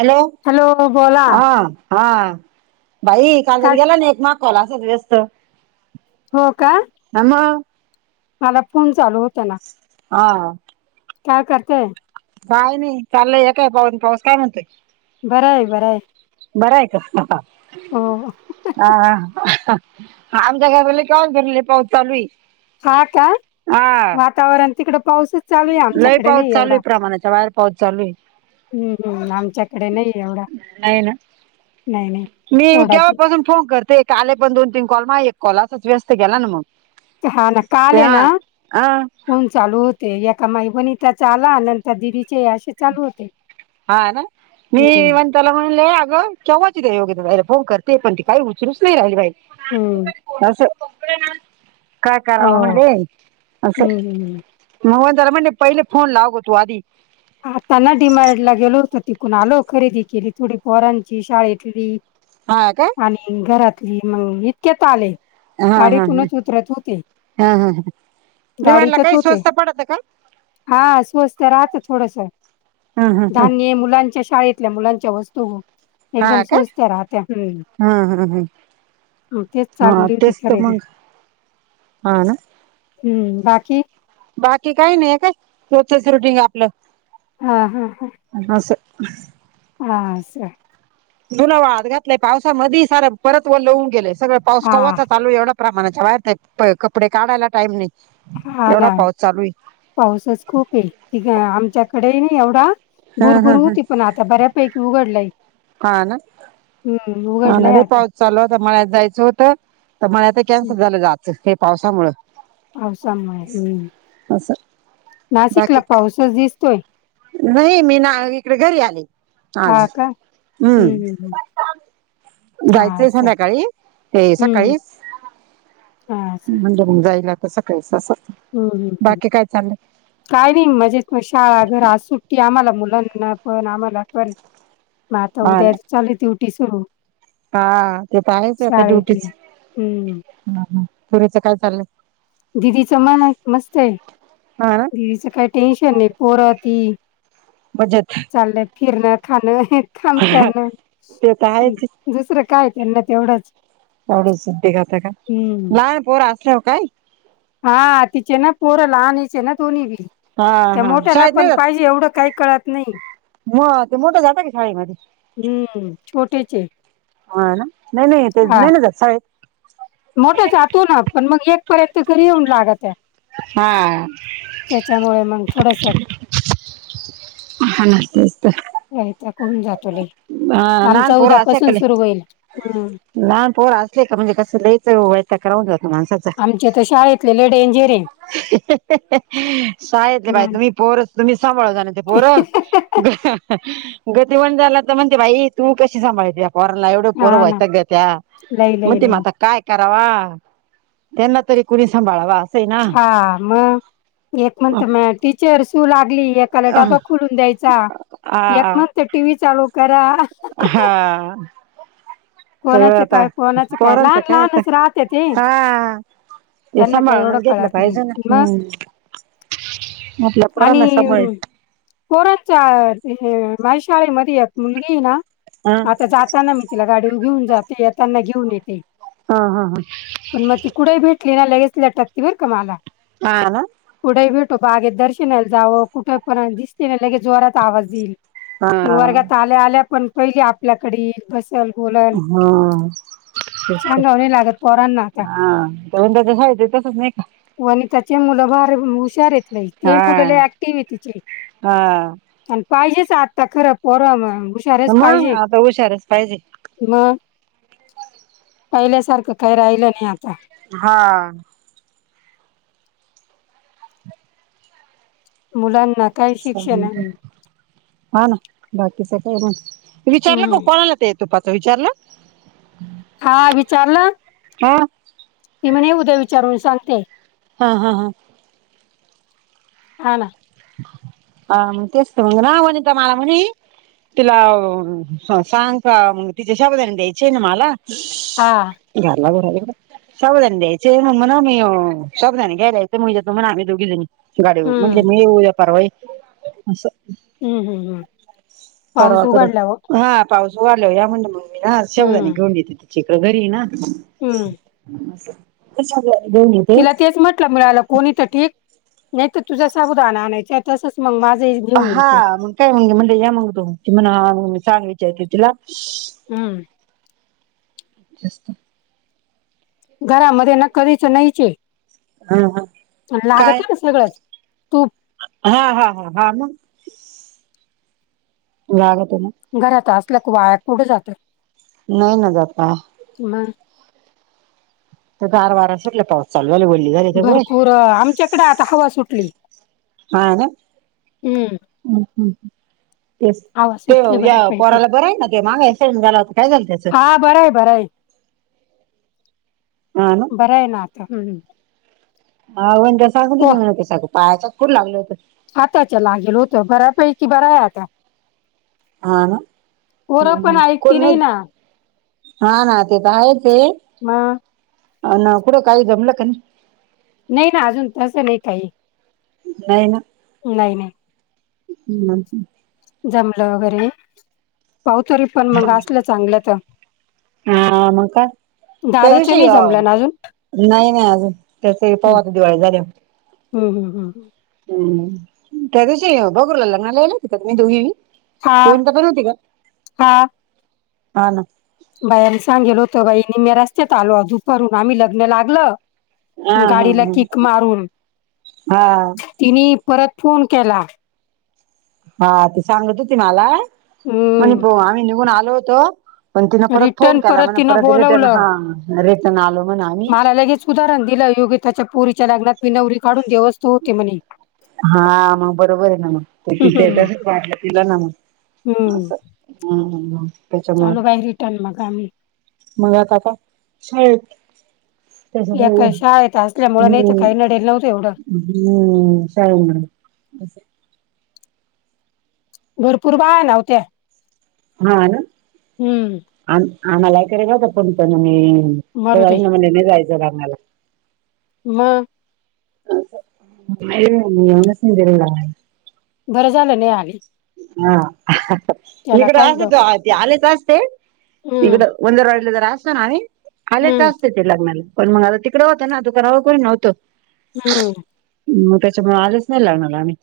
Hello, हा. हा बाई [unintelligible] काय गेला ना एक कॉल असाच व्यस्त. हो का? ह मग मला फोन चालू होता ना. हा. काय करत्याय. काय नाही चाललंय हे काय पाऊस काय म्हणतोय. बरं आहे. बरं आहे. बरं आहे का? हो हा, हा. आमच्या गावाला काल धरून लई पाऊस चालू आहे. हा का? हा वातावरण तिकड पाऊस लय पाऊस चालूये. प्रमाणाच्या बाहेर पाऊस चालूये. हम्म, हम्म आमच्याकडे नाहीये एवढा. नाही ना नाही नाही मी थोडाच केव्हा आहे. पासून फोन करते. काल पण दोन तीन कॉल माझा कॉलाच असचं व्यस्त गेला ना मग. हा ना ते काल आहे हा ना हा फोन चालू हो ते एका माझ्या वनिताचा आला नंतर दिदी हा ना हम्म मी वनिताला म्हणले आग केव्हा ची गेलीय योगिता बाहेर फोन करते पण ती काही उचलूच नाही राहिली बाई हम्म असं काय हो करावं म्हणले असं. हम्म हम्म [unintelligible] त्याला म्हणले पहिला फोन लाव ग तु आधी. आता ना डीमार्ट ला गेलो होत तिकडून आलो खरेदी केली थोडी पोरांची शाळेतली हा काय आणि घरातली मग इतक्यात आले. ह, ह, गाडीतूनच उतरत होते. ह, ह. डी मार्ट गाडीतच काही होते. स्वस्त पडत का? हा स्वस्त राहत. थोडस, हा हा हा. धान्य मुलांच्या शाळेतल्या मुलांच्या वस्तू. एकदम हा का स्वस्त राहत्या. हम्म. हा हा हा. ह तेच हा चालली होती तेच तर खरेदी. मग हा ना? हम्म, बाकी? बाकी काही नाही काय रोजचच रुटिंग आपलं. हा, हा, हा. [unintelligible] हा असं. धुणं वाळत घातलाय पावसा मधी सार परत ओल होऊन गेलंय. सगळं पाऊस हा कवाचा चालू एवढा प्रमाणाच्या बाहेर कपडे काढायला टाईम नाही हा ना एवढा पाऊस चालू आहे पाऊसच खूप आहे. आमच्याकडे नाही एवढा हा भुरभुर हा हा होती पण आता बऱ्यापैकी उघडलाय हा ना नाही रे आता पाऊस चालू होता मळ्यात जायचं होत तर मळ्यातल हम्म, कॅन्सल झालं जायच पावसामुळ पावसामुळे हम्म असं बाकी नाशिकला पाऊसच दिसतोय नाही मी ना इकडे घरी आले हा आज का हं, हम्म हं, हं. जायचंय असं आहे. संध्याकाळी ते हं, सकाळीच हं. जाईल आ सकाळीच सासर ह् काय नाही म्हणजेग शाळा घर सुट्टी आम्हाला मुला मुलांना पण आम्हाला पण मग आता हा उद्या ना चालूदीवटी सुरू हा ते तर आहेच आता शाळेतली. ड्युटीच हं. पुरेच काय चाललंय दिदीच मन मस्त आहे हा ना दीदीच काय टेन्शन नाही पुरती बजत फिरणं खाणं काम करणं ते तर आहेच दुसरं काय त्यांना तेवढंच ढज देघातखाकाय ना पोर असले काय हा तिचे ना पोरल आणिचे ना दोन्ही बी हा त्या हा मोठ्याला शाळेत नाही पण जात पाहिजे एवढं काही कळत नाही मग ते मोठं जातं का शाळेमध्ये हम्म छोटेचे हा ना नाही नाही ते नाही नाही जा साहे मोठ जातो ना पण मग एक पर्यंत घरी येऊन लागत आहे हा त्याच्यामुळे मग थोडस ह हा नस्त असस्त करून जातो ल ह नान पोरा अस काले हम्म ना पोरा असले का म्हणजे कस ल ओवायटो करायतो आमच्या तर शाळेतले ले डेंजिरे सायेतले बाई तुम्ही पोर तुम्ही सांभाळ जाण ते पोर गतीिमान झाला तर म्हणते भाई तू कशी सांभाळते कोरोला एवढ हा ना पोर्वत घ त्या्या लई म लई ते लई म आता काय काय? वा त्यांना तरी कुणी सांभाळावा. आहे ना. हा मग एक मंत म टीचर शू लाग लागली एकाला डबा खुलून द्यायचा यात आ मगत टी व्ही चालू करा का एव कोणाचं आता काय कोणाचं लहान पोरांचं काय आता लहानच राहते ते हा हे त्यांना काही एवढं सांभाळूनच घेतलं कळत नाही पाहिजे ना मग हम्म आपल्या आणि पोरांना सांभाळ पोरांचा ते बाई शाळेमध्ये एक मुलगी आहे ना ह आता जाताना मी तिला गाडीवर घेऊन जाते येताना घेऊन येते हा हा हा पण मग ती कुठेही भेटली लगेच ट बर का मला हा कुठेही भेटो बागेेत दर्शनाला जावं कुठे पण दिसते ना लगे जोरात आवाज येईल हा हा वर्गात आल्या आल्या पण पहिले आपल्याकडे येईल बस हा सांगावं नाही लागत पोरांना हाण त्याच्या साहित तसच नाही का हो आणि त्याचे मुलं भार हुशार येत. नाही ते हा मुलंला ऍक्टिव आहे तिचे हा पाहिजेच आत्ता खरं पोरमग हुशारच मग पाहिजे आता हुशारच पाहिजे मग पहिल्यासारखं काही राहिलं नाही आता हा. मुलां हा ना बाकी स विचारलं ग हम्म कोणाला ते य तुपाच विचारलं. हा विचारलं. हा. ती म्हण उद्या विचारून सांगते. हा हा हा. हा ना. अ मग तेच मंग ना वनिता मला म्हणे. तिला सांग का तिचे शाबुदाणे द्यायचे आहे ना मला हा झाला बर बाई शाबुदाणे द्यायचे मग म्हण मी शाबुदाणे घ्यायला येते म्हजे येतो आम्ही दोघी जणी गाडीवर हम्म म्हणले मी उद्या परवा असं. हम्म हम्म हम्म. पाऊस परवा कड उघडल्यावर हा पाऊस तू आल्यावं या म्हण मग मी ना शेवगा तेन हम्म घेऊन देते तिकडं घरी ना. हम्म कस झालं. तिला तेच म्हंटलं मिळालं कोणी तर ठीक नाही तर तुझ्या साबुदाणा आणायच तसच मग माझ. हा मग काय म्हणल या मग तो ती म्हण सांग विचारते तिला हम्म. जास्त घरामध्ये न कधीच नाहीचे हा हा लागत काय ना सगळंच. [unintelligible] हा हा हा हा मग लागत. घरात असल्या का वाया कुठं जातं. नाही ना जाता हम. तर गार वारा सुटल पाऊस चालू झाला वल्ली झाली सगळे भरपूर आमच्याकड आता हवा सुटली. हा ना हम्म हं हं. तेस हवा ते सुटली या बऱ्यापैकी पोराला बर आहे ना ते माग ऍक्सीडेन्ट झाला होता काय झालं त्याच हा बरं आहे बरं आहे. हा बरं आहे ना आता हम्म. हा वनिता सांगत हो होती तस पायाच कूट लागल होत. हाताच्या लागेल होत बऱ्यापैकी बरा आहे आता हा ना पोरं पण हा ऐकती कोणी नाही ना हा ना ते तर आहेचे [unintelligible] अन कुड काही जमला का नाई. नाही ना अजून तसं नाही काही नाही ना. नाही नाही. हं हं. जमलं वगैरे पाहू तरी पण मग असलं चांगलं तर हा म काय? त्या दादाचं दिवशी, नाही जमलं ना अजून नाही नाही अजून त्याचे पाहू आता दिवाळी झाल्याव हम्. हम्. हम. हम, त्या दिशी भगुरला लग्नाला यायला होत्या का दोघीबी हा. हा. हा, ना. बायांनी सांगेल होत बाई, निम्या रस्त्यात आलो दुपारून आम्ही लग्न हा लागलं हा गाडीला हा किक मारून हा तिनी परत फोन केला. हा, ते सांगत होती मला म्हण हम्म आम्ही निघून आलो होतो. पण तिन परत फोन रिटर्न केला, म्हण तिनं परत रिटर्न बोलवलं हा रिटन आलो म्हणा आम्ही योगीताच्या पोरीच्या लग्नात मी नवरी काढून देवस्तो होते म्हणे. हा मग बरोबर आहे ना मग हम्म हम्म [inaudible] [unintelligible] [inaudible] त्याच्या मुंळ, आलो बाई रिटर्न मग आम्ही. मग आता काय [unintelligible] [inaudible] एका शाळेत असल्यामुळे नाही तर हम्म, काही नडेल नव्हतं एवढं सायेमा [inaudible] भरपूर बाया नव्हत्या हा, ना, हम्म आ आम्हालाय करेल फण पी [inaudible] तू मरू दे जाईन ना मी नाही जायचं लग्नाला म. येऊनच नाही [unintelligible] बरं झालं नाही आलो. हा, इकड काय अस डोक ते ते आलेच असते हम्म इकडं वंदर वाडले ज अस ना आणि आले हम्म जास्त येत लग्नाला पण मग आता तिकडे होतं ना, दुकानावर कोणी नव्हतं हम्. मग त्याच्यामुळे आलंच नाही लग्नाला आम्ही.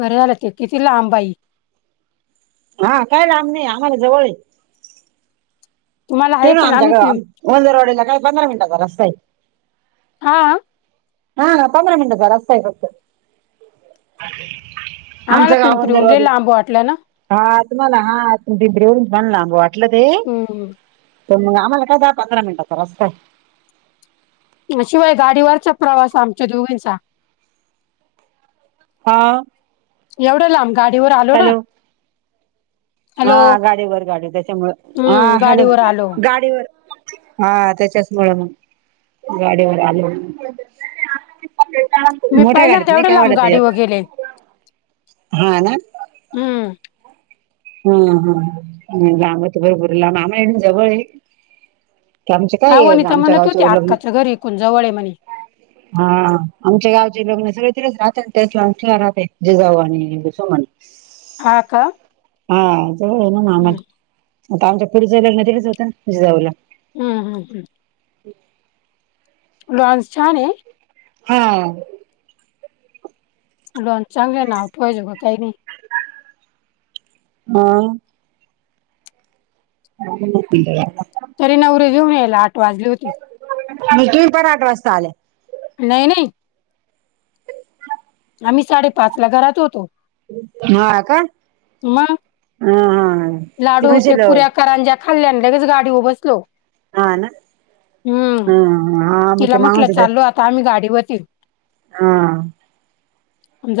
बरं झालं, ते किती लांब बाई हा, काय लाम नाही आम्हाला जवळ हे. तुम्हाला ते आहे ना पण आम्ही आमच्या आ पिं वंद रोडला काय पंधरा मिनिटाचा रस्ता आहे. हा. हा, पधरा मिनिटाचा रस्ता फक्त आमच आम्हाला गाव पिंपरीहून लय वजरवाडी लांब वाटलं ना हा तुम्हाला हा पिंपरी हून बनला. हम्. तर मग आम्हाला काय दहा पंधरा मिनटाचा रस्ता शिवाय गाडीवरचा प्रवास आमच्या दोघींचा हा. एवढं लांब गाडीवर आलो ना हॅलो हॅलो हा, गाडीवर गाडी त्याच्यामुळे हा हम्म हॅलो गाडीवर आलो गाडीवर हा, त्याच्याच मुळे मग गाडीवर आलो. मी मोठ्या गाडत पहिल्यांदा नाही एवढं काय लांब वाटत गाडीवर गेले जास्त हा, ना. हम्म हा, हा लांबत भरपूर लांब, आम्हाला इथून जवळ आहे. कामाच काय हा हे, वनिता आमच्या म्हणत होती गावचे लग्न अक्काच्या घरी इकून जवळ आहे म्हणे हा, आमच्या गावचे लग्न सगळे तिच राह त्याच तला राहते जिजाऊ आणि सुमन हा, का. हा, जवळ आहे ना, हम्म आम्हाला आता आमच्या पुढच लग्न होतं ना जाऊला हम्म. हम्म. हम्म. [inaudible] लॉन्झछान आहे. हा. लॉन्स चांगले नाव ठेवायचा सारखं काही नाही. हअ. [unintelligible] घिऊन यायला आठ वाजले होते. मी तुम्ही पण आठ वाजता आले. नाही नाही. आम्ही साडेपाच ला घरात होतो. हा का मग हा हा. लाडू ते पुऱ्या करां ज्या खाल्ल्याने लगेच गाडीवर बसलो. हा ना हम्म हा हा मग तिला ते म्हटलं मागवत होते चाललू आता आम्ही गाडीवरती हा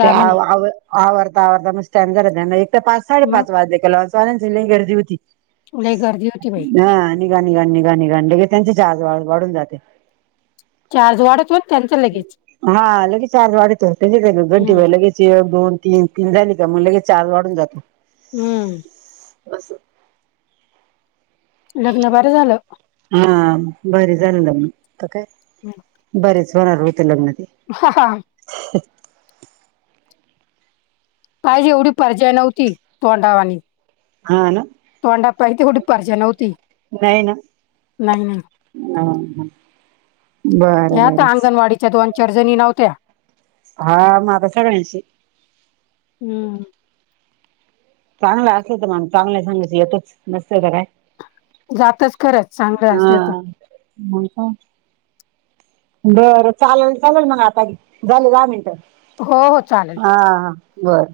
ते म्हणे आववरता आववरता मी स्टँ द एक तर पाच मग साडेपाच वाजे कलावचन झा गर्दी होती. लई गर्दी होती बाई हा निघा निघाान निघा निघाण लगे त्यांचे जा. वाढून जाते. चारज वाढतो. हा लगेच आर्ज वाढतो त्या घंटी हम्म व लगेच दोन तीन तीन झाली का म्हणलंगे चार वाढून जातो. हम्म बसं. लग्न बरं झालं. हा बर झाले लग्न काय बरेच होणार होते लग्नात हा ह. काहीज एवढी परजय नव्हती तोंडावानी हा ना. तंडा पाई ते डी परजन होती नाही ना नाही नाही. हम्. ह्या तर अंगणवाडीच्या दोन चडजणी नव्हत्या. हा मग आता सगळ्यांशी हम्म. चांगलं असल तर मण चांगलं सांगायच येतच नसत तर काय? जातच खरंच चांगलं असलं तर. हा म का? बरं चालेल चालेल मग आता झाले दहा मिनटं हो हो चालेल. बरं.